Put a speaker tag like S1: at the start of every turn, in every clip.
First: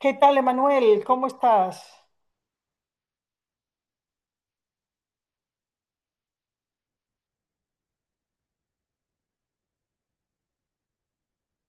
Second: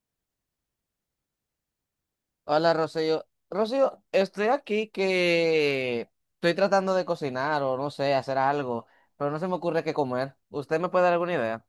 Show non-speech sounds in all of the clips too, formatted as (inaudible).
S1: ¿Qué tal, Emanuel? ¿Cómo estás?
S2: Hola, Rocío. Rocío, estoy aquí que estoy tratando de cocinar o no sé, hacer algo, pero no se me ocurre qué comer. ¿Usted me puede dar alguna idea?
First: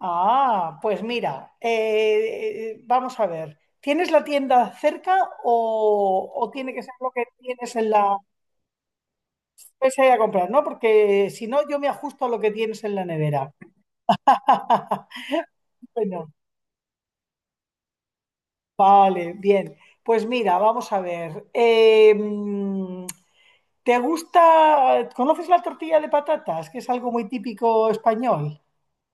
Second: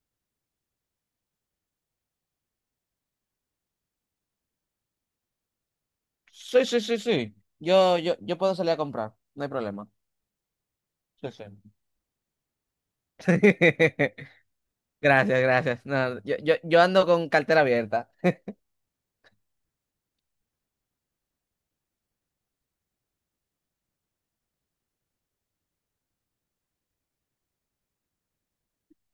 S1: Ah, pues mira, vamos a ver. ¿Tienes la tienda cerca o
S2: Sí,
S1: tiene
S2: sí,
S1: que ser
S2: sí,
S1: lo
S2: sí.
S1: que tienes en
S2: Yo, yo,
S1: la...
S2: yo puedo salir a comprar, no hay problema.
S1: Pues a ir a comprar, ¿no? Porque
S2: Sí, sí.
S1: si no, yo me ajusto a lo que tienes en la nevera.
S2: (laughs)
S1: (laughs)
S2: Gracias, gracias. No,
S1: Bueno,
S2: yo ando con cartera abierta.
S1: vale, bien. Pues mira, vamos a ver. ¿Te gusta, conoces la tortilla de patatas, que es algo muy típico español?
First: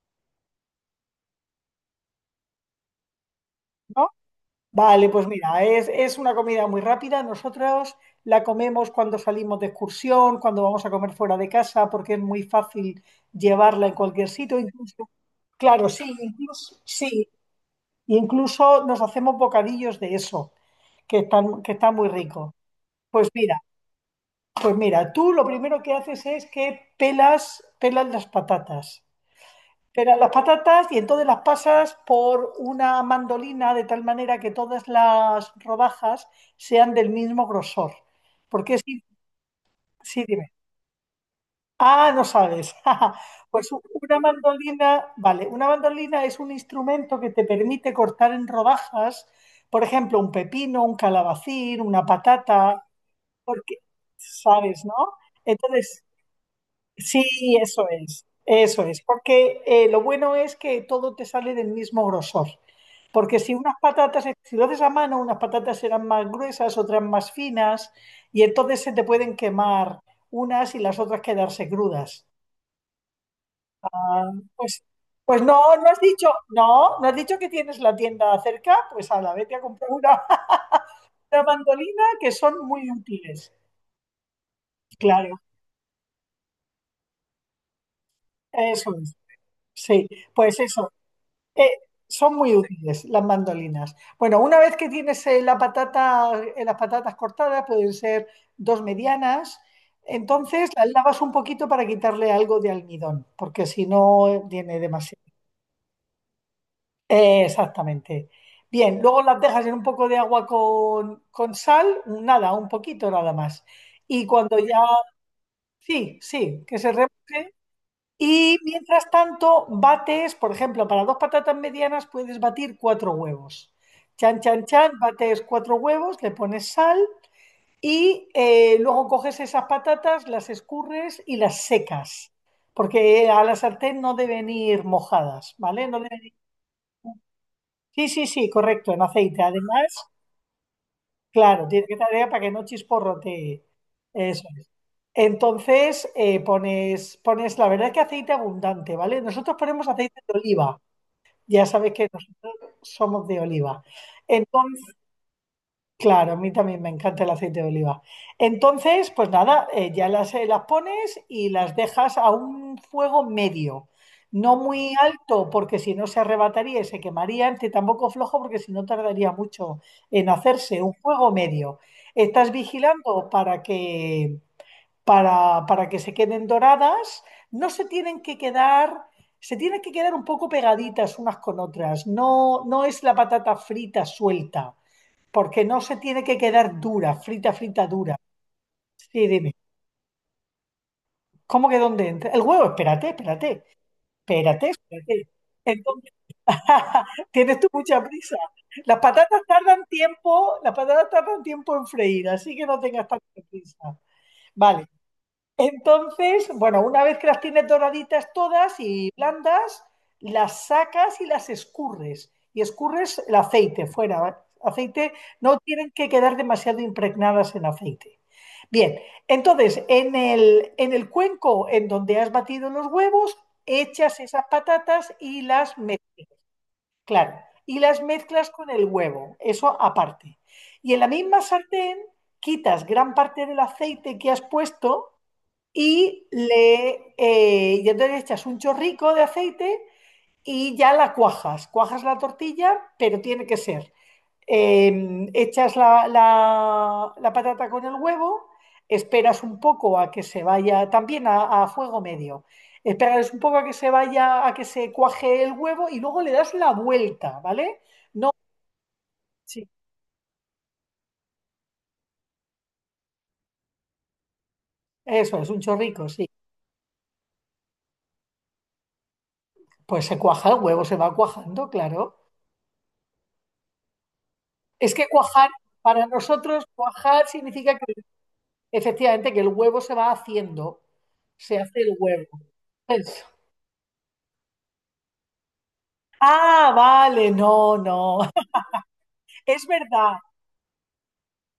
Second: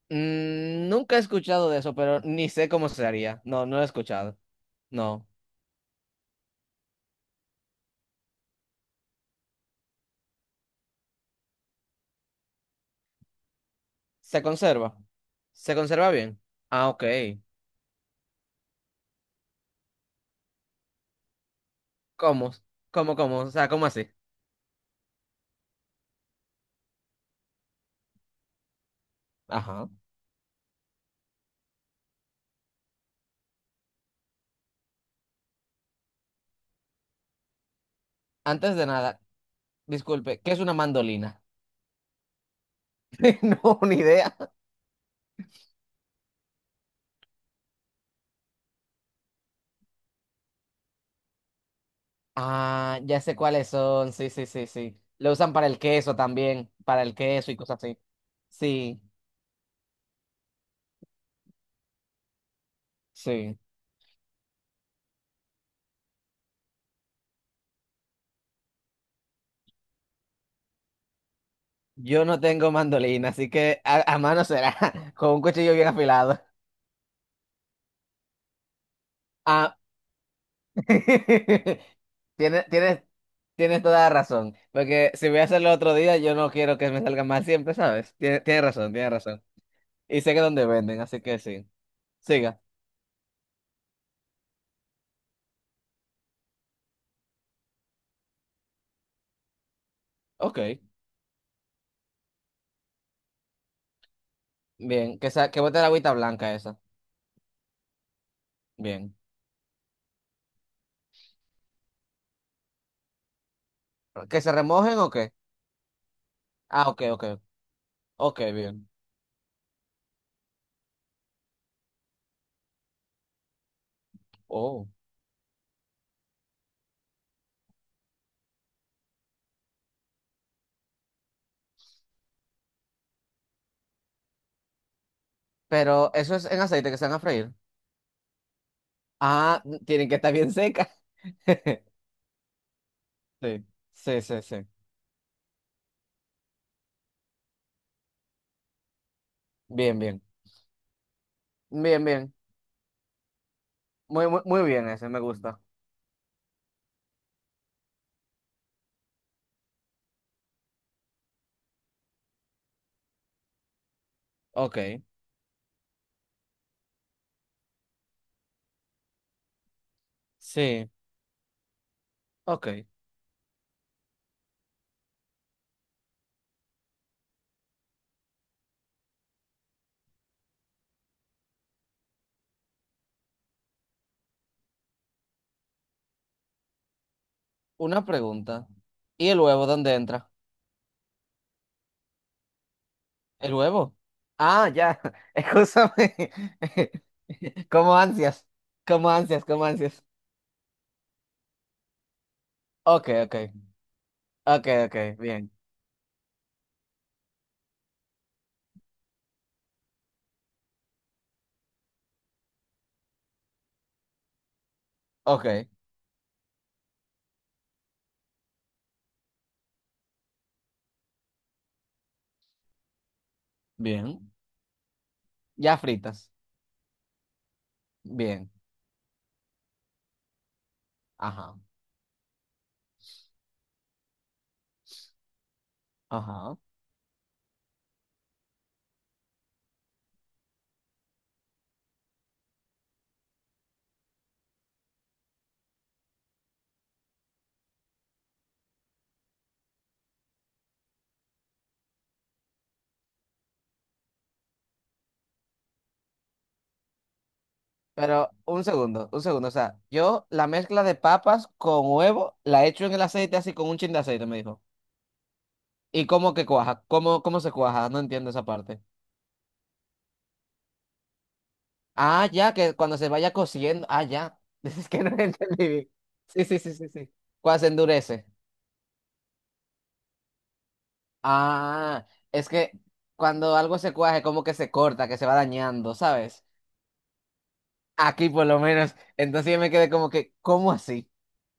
S2: Mm, nunca he escuchado de eso, pero ni sé cómo se haría. No, no lo he
S1: ¿No?
S2: escuchado.
S1: Vale,
S2: No.
S1: pues mira, es una comida muy rápida. Nosotros la comemos cuando salimos de excursión, cuando vamos a comer fuera de casa, porque es muy fácil llevarla en cualquier
S2: ¿Se
S1: sitio.
S2: conserva?
S1: Incluso,
S2: ¿Se
S1: claro,
S2: conserva bien? Ah, ok.
S1: sí, incluso nos hacemos bocadillos de eso, que están muy
S2: ¿Cómo?
S1: ricos.
S2: ¿Cómo,
S1: Pues
S2: cómo? O
S1: mira,
S2: sea, ¿cómo así?
S1: pues mira, tú lo primero que haces es que pelas las patatas.
S2: Ajá.
S1: Pero las patatas, y entonces las pasas por una mandolina de tal manera que todas las rodajas sean del mismo grosor.
S2: Antes
S1: Porque
S2: de
S1: sí,
S2: nada,
S1: sí,
S2: disculpe,
S1: dime.
S2: ¿qué es una mandolina?
S1: Ah, no sabes. (laughs)
S2: (laughs)
S1: Pues
S2: No, ni
S1: una
S2: idea.
S1: mandolina, vale, una mandolina es un instrumento que te permite cortar en rodajas, por ejemplo, un pepino, un calabacín, una patata,
S2: Ah, ya sé cuáles
S1: porque
S2: son. Sí, sí, sí,
S1: sabes, ¿no?
S2: sí. Lo usan para el
S1: Entonces,
S2: queso también, para el queso
S1: sí,
S2: y cosas así.
S1: eso
S2: Sí,
S1: es, porque lo bueno es que todo te sale del mismo grosor. Porque si
S2: sí.
S1: unas patatas, si lo haces a mano, unas patatas serán más gruesas, otras más finas, y entonces se te pueden quemar unas y las otras quedarse crudas.
S2: Yo no tengo mandolina, así que a mano será,
S1: Pues,
S2: (laughs) con un
S1: pues no,
S2: cuchillo
S1: no
S2: bien
S1: has dicho,
S2: afilado.
S1: no, no has dicho que tienes la tienda cerca, pues a la vete a
S2: Ah,
S1: comprar una,
S2: (laughs)
S1: (laughs) una mandolina, que son
S2: tienes,
S1: muy
S2: tienes,
S1: útiles.
S2: tienes toda la razón, porque si voy
S1: Claro,
S2: a hacerlo otro día, yo no quiero que me salga mal siempre, ¿sabes? Tienes, tienes
S1: eso
S2: razón, tienes
S1: es.
S2: razón.
S1: Sí,
S2: Y sé que
S1: pues
S2: dónde
S1: eso.
S2: venden, así que sí.
S1: Eh, son muy
S2: Siga.
S1: útiles las mandolinas. Bueno, una vez que tienes la patata, las patatas cortadas, pueden ser dos medianas, entonces
S2: Ok.
S1: las lavas un poquito para quitarle algo de almidón, porque si no tiene
S2: Bien,
S1: demasiado.
S2: que bote la agüita blanca esa.
S1: Exactamente. Bien,
S2: Bien.
S1: luego las dejas en un poco de agua con sal, nada, un poquito nada más. Y
S2: ¿Que se
S1: cuando ya,
S2: remojen o qué?
S1: sí, sí, que
S2: Ah,
S1: se
S2: ok,
S1: remoje,
S2: ok. Ok,
S1: y
S2: bien.
S1: mientras tanto, bates, por ejemplo, para dos patatas medianas puedes batir cuatro huevos. Chan, chan,
S2: Oh.
S1: chan, bates cuatro huevos, le pones sal y luego coges esas patatas, las escurres y las secas, porque a la sartén no deben ir mojadas, ¿vale? No
S2: Pero
S1: deben ir-
S2: eso es en aceite que se van a freír.
S1: Sí, sí, sí, correcto, en aceite.
S2: Ah,
S1: Además,
S2: tienen que estar bien secas.
S1: claro, tiene que
S2: (laughs)
S1: estar para que no chisporrote.
S2: Sí, sí, sí,
S1: Eso
S2: sí.
S1: es. Entonces, pones, la verdad es que aceite abundante, ¿vale? Nosotros ponemos
S2: Bien,
S1: aceite
S2: bien.
S1: de oliva. Ya sabes
S2: Bien,
S1: que
S2: bien.
S1: nosotros somos de oliva.
S2: Muy, muy, muy
S1: Entonces,
S2: bien ese, me gusta.
S1: claro, a mí también me encanta el aceite de oliva. Entonces, pues nada, ya las pones y las dejas a un fuego medio. No muy
S2: Ok,
S1: alto, porque si no se arrebataría y se quemaría, ni tampoco flojo, porque si no tardaría mucho en hacerse.
S2: sí,
S1: Un fuego medio. Estás
S2: ok.
S1: vigilando para que para que se queden doradas. No se tienen que quedar, se tienen que quedar un poco pegaditas unas con otras. No, no es la patata frita suelta, porque no se tiene que quedar dura, frita, frita,
S2: Una
S1: dura.
S2: pregunta.
S1: Sí,
S2: ¿Y el
S1: dime.
S2: huevo dónde entra?
S1: ¿Cómo que dónde entra? El huevo, espérate,
S2: ¿El
S1: espérate,
S2: huevo? Ah,
S1: espérate,
S2: ya.
S1: espérate.
S2: (laughs)
S1: Entonces,
S2: Excúsame.
S1: (laughs) tienes tú
S2: (laughs) Como
S1: mucha prisa.
S2: ansias.
S1: Las
S2: Como
S1: patatas
S2: ansias, como
S1: tardan
S2: ansias.
S1: tiempo, las patatas tardan tiempo en freír, así que no tengas
S2: Ok,
S1: tanta
S2: ok.
S1: prisa.
S2: Ok,
S1: Vale.
S2: ok, bien.
S1: Entonces, bueno, una vez que las tienes doraditas todas y blandas, las sacas y las escurres. Y escurres el aceite fuera, ¿vale? aceite,
S2: Ok,
S1: no tienen que quedar demasiado impregnadas en aceite. Bien, entonces en el cuenco en donde has batido los huevos, echas
S2: bien.
S1: esas patatas y
S2: Ya
S1: las mezclas.
S2: fritas.
S1: Y las mezclas
S2: Bien.
S1: con el huevo, eso aparte. Y en la misma
S2: Ajá,
S1: sartén quitas gran parte del aceite que has puesto
S2: ajá.
S1: y entonces le echas un chorrico de aceite y ya la cuajas. Cuajas la tortilla, pero tiene que ser. Echas la, la patata con el huevo, esperas un poco a que se vaya, también a fuego medio. Esperas un poco a que se vaya, a que se cuaje el huevo y luego le das la vuelta, ¿vale?
S2: Pero
S1: No,
S2: un segundo, un segundo. O
S1: sí.
S2: sea, yo la mezcla de papas con huevo la echo en el aceite así con un chin de aceite, me dijo.
S1: Eso es un
S2: ¿Y
S1: chorrico, sí.
S2: cómo que cuaja? ¿Cómo, cómo se cuaja? No entiendo esa parte.
S1: Pues se cuaja el huevo, se va cuajando, claro.
S2: Ah, ya, que cuando se vaya cociendo. Ah, ya. (laughs) Es
S1: Es
S2: que
S1: que
S2: no (laughs)
S1: cuajar,
S2: entendí bien.
S1: para
S2: Sí, sí,
S1: nosotros,
S2: sí, sí, sí.
S1: cuajar
S2: Cuando se
S1: significa que
S2: endurece.
S1: efectivamente que el huevo se va haciendo, se hace el
S2: Ah,
S1: huevo.
S2: es que
S1: Eso.
S2: cuando algo se cuaje, como que se corta, que se va dañando, ¿sabes?
S1: Ah, vale, no,
S2: Aquí
S1: no.
S2: por lo
S1: (laughs)
S2: menos. Entonces yo
S1: Es
S2: me quedé como
S1: verdad,
S2: que, ¿cómo así?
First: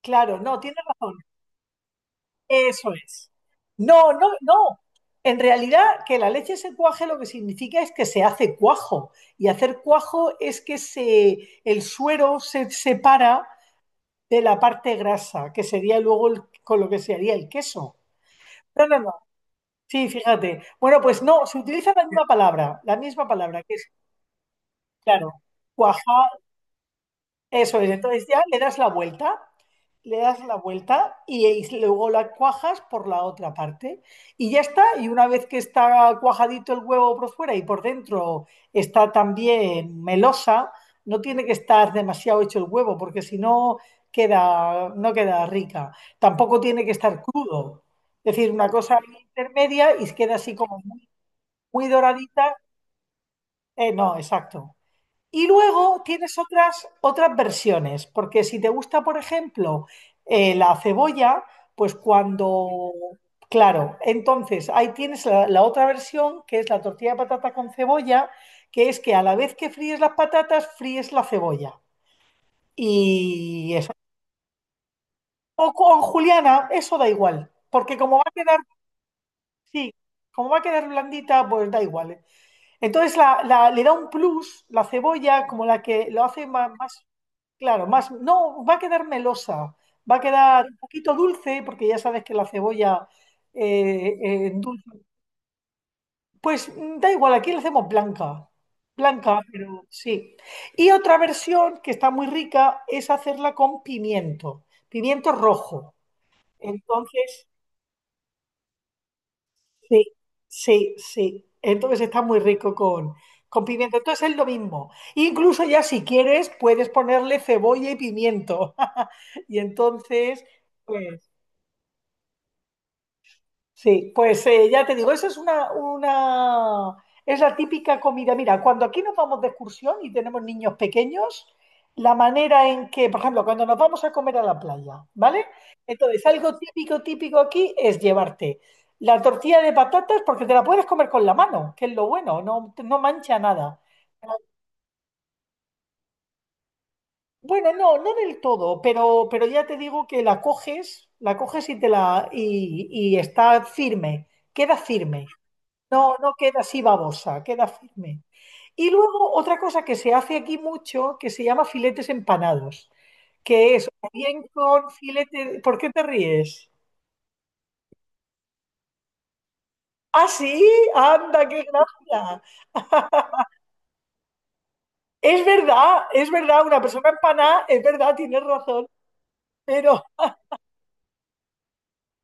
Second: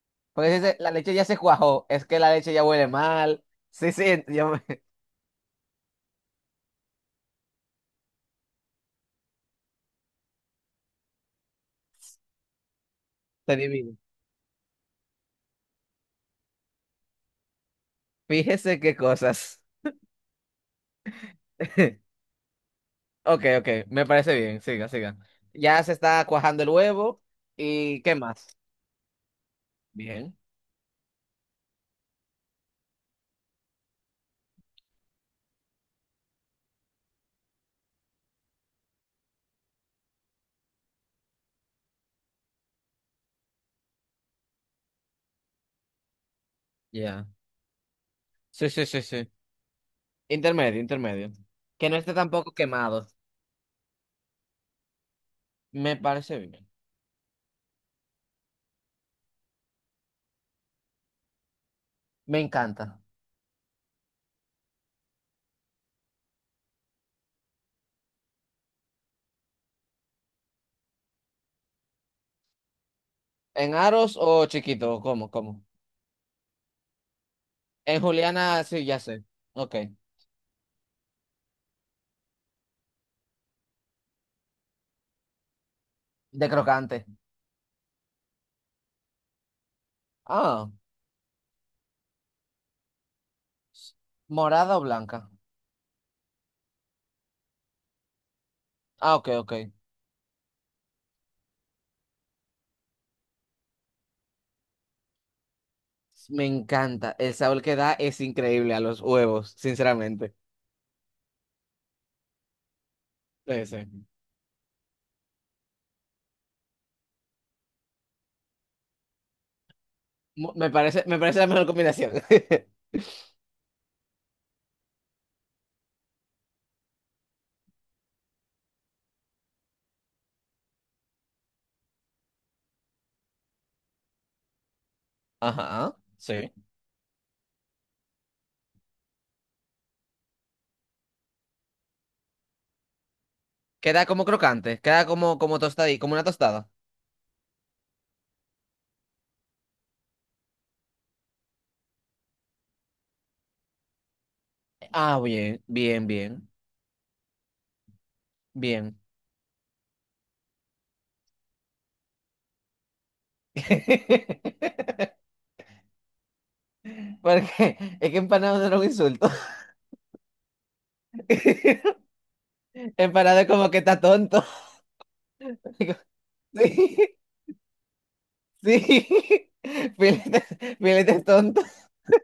S1: claro,
S2: Porque
S1: no,
S2: si se-
S1: tienes
S2: la leche
S1: razón.
S2: ya se cuajó, es que la leche ya huele
S1: Eso es.
S2: mal. Sí,
S1: No,
S2: sí,
S1: no,
S2: yo me...
S1: no.
S2: (laughs)
S1: En realidad, que la leche se cuaje lo que significa es que se hace cuajo. Y hacer cuajo es que el suero se separa
S2: Te adivino.
S1: de la parte grasa, que sería luego el- con lo que se haría el queso.
S2: Fíjese
S1: No,
S2: qué
S1: no, no.
S2: cosas.
S1: Sí, fíjate. Bueno, pues no, se utiliza
S2: (laughs)
S1: la misma
S2: Ok,
S1: palabra,
S2: ok,
S1: que es,
S2: me parece bien, siga, siga.
S1: claro,
S2: Ya se
S1: cuajar,
S2: está cuajando el huevo
S1: eso es.
S2: y ¿qué
S1: Entonces ya
S2: más?
S1: le das la vuelta, le
S2: Bien,
S1: das la vuelta y, y luego la cuajas por la otra parte. Y ya está, y una vez que está cuajadito el huevo por fuera y por dentro, está también melosa, no tiene que estar demasiado hecho el huevo, porque si no queda, no queda rica. Tampoco tiene que estar
S2: ya.
S1: crudo. Es decir, una
S2: Sí, sí,
S1: cosa
S2: sí, sí.
S1: intermedia, y queda así como
S2: Intermedio,
S1: muy,
S2: intermedio.
S1: muy
S2: Que no esté tampoco
S1: doradita.
S2: quemado.
S1: No, exacto. Y
S2: Me
S1: luego tienes
S2: parece bien.
S1: otras versiones, porque si te gusta, por ejemplo, la cebolla, pues
S2: Me encanta.
S1: cuando... Claro, entonces ahí tienes la otra versión, que es la tortilla de patata con cebolla, que es que a la vez que fríes las patatas, fríes la cebolla. Y
S2: ¿En
S1: eso.
S2: aros o chiquito? ¿Cómo, cómo?
S1: O con juliana, eso da igual, porque
S2: En
S1: como va a quedar,
S2: juliana, sí, ya sé. Ok.
S1: sí, como va a quedar blandita, pues da igual. ¿Eh? Entonces la, le da un plus la cebolla, como la que lo hace
S2: De
S1: más.
S2: crocante.
S1: Claro, más, no, va a quedar melosa, va a quedar
S2: Ah,
S1: un poquito dulce, porque ya sabes que la cebolla
S2: morada o
S1: endulza.
S2: blanca.
S1: Pues da igual, aquí la hacemos blanca,
S2: Ah, ok,
S1: blanca,
S2: ok.
S1: pero sí. Y otra versión que está muy rica es hacerla con pimiento, pimiento rojo.
S2: Me encanta. El
S1: Entonces,
S2: sabor que da es increíble a los huevos,
S1: sí,
S2: sinceramente.
S1: sí, sí. Entonces está muy rico con,
S2: Sí,
S1: con
S2: sí.
S1: pimiento. Entonces es lo mismo. Incluso ya, si quieres, puedes ponerle cebolla y pimiento. (laughs) Y entonces...
S2: Mu- me
S1: Pues,
S2: parece la mejor combinación. (laughs)
S1: sí, pues ya te digo, esa es es la típica comida. Mira, cuando aquí nos vamos de excursión y tenemos niños pequeños, la manera en que, por ejemplo, cuando nos vamos a comer a la playa, ¿vale?
S2: Ajá,
S1: Entonces,
S2: sí.
S1: algo típico, típico aquí es llevarte la tortilla de patatas porque te la puedes comer con la mano, que es lo bueno, no, no mancha nada.
S2: Queda como crocante, queda como, como tostadí, como una tostada.
S1: Bueno, no, no del todo, pero, ya te digo que la coges y te y está firme, queda
S2: Ah,
S1: firme.
S2: bien, bien,
S1: No, no
S2: bien,
S1: queda así babosa, queda firme. Y
S2: bien.
S1: luego otra cosa que se hace aquí mucho, que se llama filetes empanados, que es o bien con
S2: (laughs)
S1: filete... ¿Por qué te ríes?
S2: Porque es que empanado no era un insulto.
S1: Ah, sí, anda, qué
S2: (laughs)
S1: gracia.
S2: Empanado es como que está tonto. (laughs)
S1: Es verdad, una persona
S2: Sí,
S1: empanada, es verdad, tienes razón,
S2: sí. (laughs)
S1: pero
S2: Filete, filete es tonto.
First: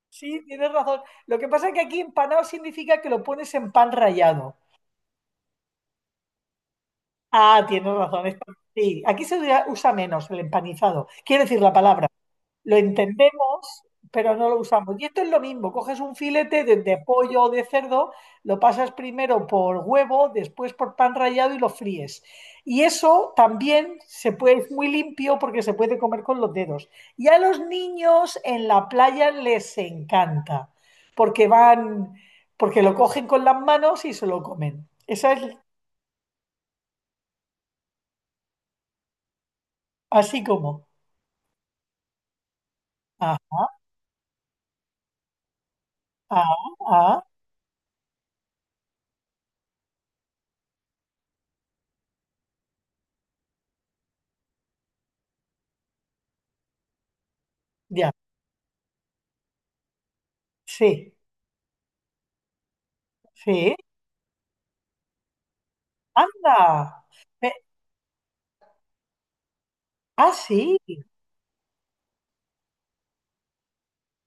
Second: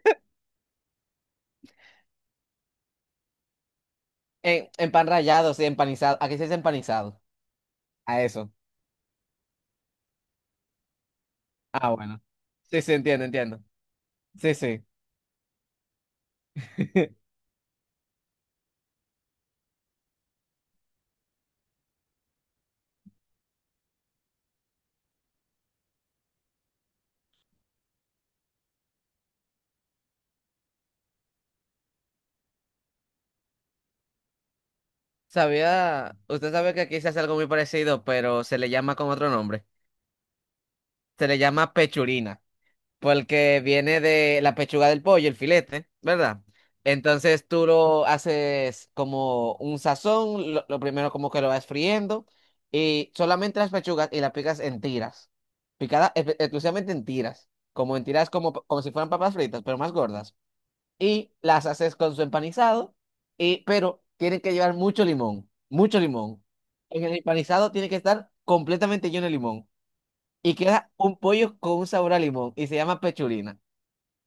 S1: sí, tienes razón. Lo que pasa es que aquí empanado significa que lo pones en pan rallado.
S2: En pan rallado, sí, empanizado. Aquí se dice empanizado.
S1: Ah, tienes
S2: A
S1: razón,
S2: eso.
S1: sí, aquí se usa menos el empanizado, quiere decir la
S2: Ah,
S1: palabra.
S2: bueno.
S1: Lo
S2: Sí, sí, entiendo, entiendo.
S1: entendemos, pero no
S2: Sí,
S1: lo
S2: sí.
S1: usamos. Y esto es lo mismo, coges un filete de
S2: (laughs)
S1: pollo o de cerdo, lo pasas primero por huevo, después por pan rallado y lo fríes. Y eso también se puede, es muy limpio porque se puede comer con los dedos. Y a los niños en la playa les encanta, porque van, porque lo cogen con las manos y se lo comen. Esa es
S2: Sabía, usted sabe que aquí se hace algo muy parecido, pero se le llama con otro nombre.
S1: así como.
S2: Se le llama pechurina.
S1: Ah,
S2: Porque viene de la pechuga del pollo, el filete, ¿verdad?
S1: ah, ah,
S2: Entonces tú lo haces como un sazón, lo primero como que lo vas friendo y solamente las pechugas y las picas en tiras, picadas espe- exclusivamente en
S1: ya.
S2: tiras como, como si fueran papas fritas, pero más gordas.
S1: Sí,
S2: Y las haces con su empanizado, y,
S1: sí.
S2: pero tienen que llevar mucho limón, mucho limón.
S1: Anda.
S2: En el empanizado tiene que estar completamente lleno de limón
S1: Ah,
S2: y
S1: sí,
S2: queda un pollo con un sabor a limón y se llama pechurina.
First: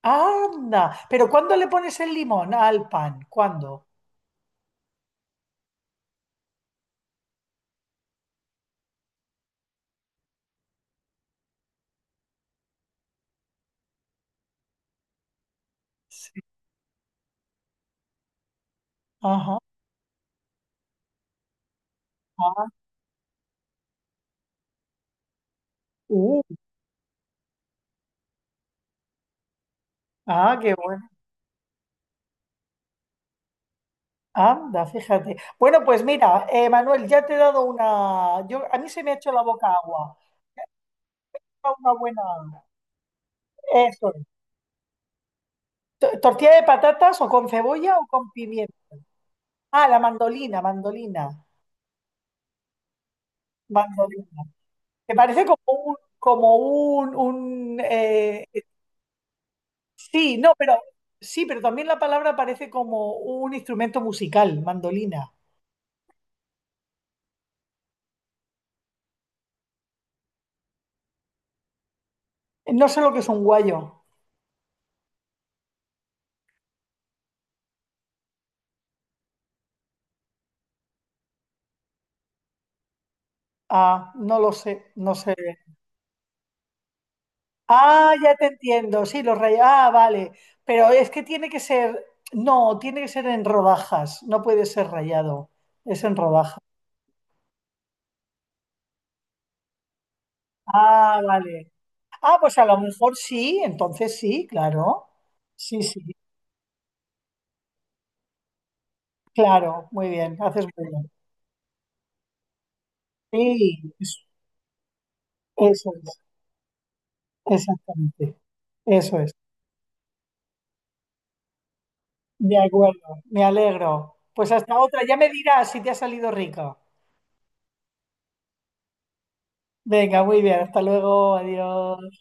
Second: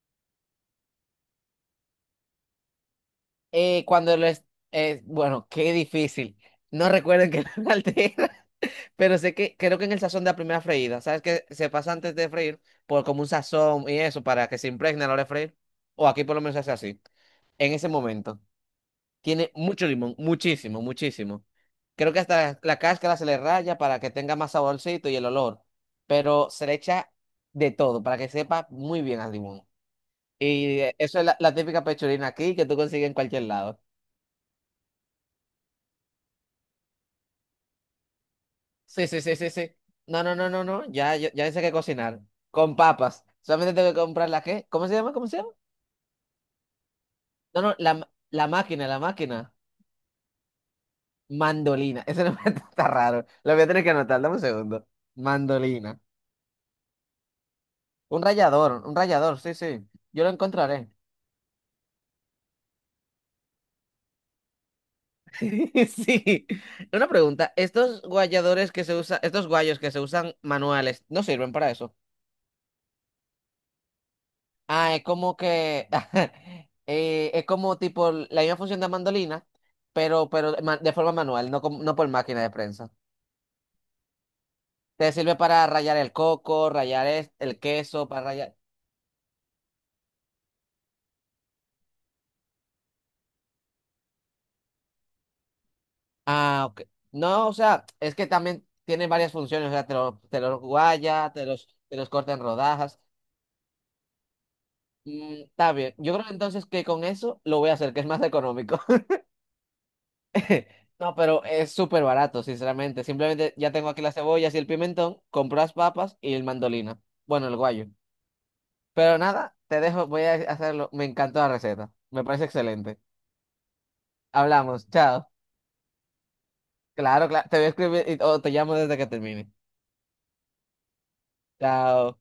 S1: anda. Pero ¿cuándo le pones el limón al pan? ¿Cuándo?
S2: Cuando les... bueno, qué difícil. No recuerden que (laughs) no altera, pero sé que creo que en el sazón de la primera freída, ¿sabes que Se pasa antes de freír por como un sazón y eso para que se impregne a la hora de freír. O aquí por
S1: Sí.
S2: lo menos se hace así. En ese momento. Tiene
S1: Ajá.
S2: mucho limón, muchísimo, muchísimo. Creo que hasta
S1: Ah,
S2: la cáscara se le raya para que tenga más saborcito y el olor.
S1: uh,
S2: Pero se le echa de todo para que sepa muy bien al limón.
S1: ah, qué
S2: Y
S1: bueno.
S2: eso es la, la típica pechurina aquí que tú consigues en cualquier lado.
S1: Anda, fíjate. Bueno, pues mira, Manuel, ya te he dado una. A mí se
S2: Sí,
S1: me ha
S2: sí,
S1: hecho
S2: sí,
S1: la
S2: sí,
S1: boca
S2: sí.
S1: agua.
S2: No, no, no, no, no. Ya, ya, ya sé qué
S1: Una
S2: cocinar.
S1: buena.
S2: Con papas. Solamente tengo que
S1: Eso es.
S2: comprar la qué. ¿Cómo se llama? ¿Cómo se llama?
S1: ¿Tortilla de patatas o con
S2: No, no,
S1: cebolla
S2: la,
S1: o
S2: ma-
S1: con
S2: la máquina,
S1: pimiento?
S2: la máquina.
S1: Ah, la mandolina, mandolina,
S2: Mandolina. Ese nombre (laughs) está raro. Lo voy a tener que anotar. Dame un
S1: mandolina.
S2: segundo.
S1: Me parece como un,
S2: Mandolina.
S1: como un, un, eh,
S2: Un rallador, sí, sí. Yo lo
S1: Sí, no, pero
S2: encontraré.
S1: sí, pero también la palabra parece como un instrumento musical, mandolina.
S2: (laughs) Sí. Una pregunta. Estos guayadores que se usan, estos guayos que se usan manuales, ¿no sirven para eso?
S1: No sé lo que es un guayo.
S2: Ah, es como que (laughs) es como tipo la misma función de mandolina, pero ma- de forma manual, no, como- no por máquina de prensa.
S1: Ah, no lo sé,
S2: Te
S1: no sé.
S2: sirve para rallar el coco, rallar es- el queso,
S1: Ah,
S2: para
S1: ya te
S2: rallar.
S1: entiendo. Sí, los rayos. Ah, vale. Pero es que tiene que ser, no, tiene que ser en rodajas. No puede ser rayado. Es en rodajas.
S2: Ah, ok. No, o sea, es que también tiene varias funciones, o sea, te los
S1: Ah,
S2: guaya,
S1: vale.
S2: te los corta
S1: Ah,
S2: en
S1: pues a lo
S2: rodajas.
S1: mejor sí, entonces sí, claro.
S2: Mm, está
S1: Sí,
S2: bien.
S1: sí,
S2: Yo creo entonces que con eso lo voy a hacer, que es más económico.
S1: claro, muy bien, haces
S2: (laughs)
S1: muy bien.
S2: No, pero es súper barato, sinceramente. Simplemente ya
S1: Sí,
S2: tengo aquí las
S1: eso
S2: cebollas y el pimentón, compro las
S1: es,
S2: papas y el mandolina. Bueno, el guayo.
S1: exactamente. Eso
S2: Pero
S1: es.
S2: nada, te dejo, voy a hacerlo. Me encantó la receta. Me parece
S1: De
S2: excelente.
S1: acuerdo, me alegro. Pues hasta
S2: Hablamos,
S1: otra, ya me
S2: chao.
S1: dirás si te ha salido rico.
S2: Claro, claro. Te voy a escribir y- o te llamo desde que termine.
S1: Venga, muy bien, hasta luego, adiós.
S2: Chao.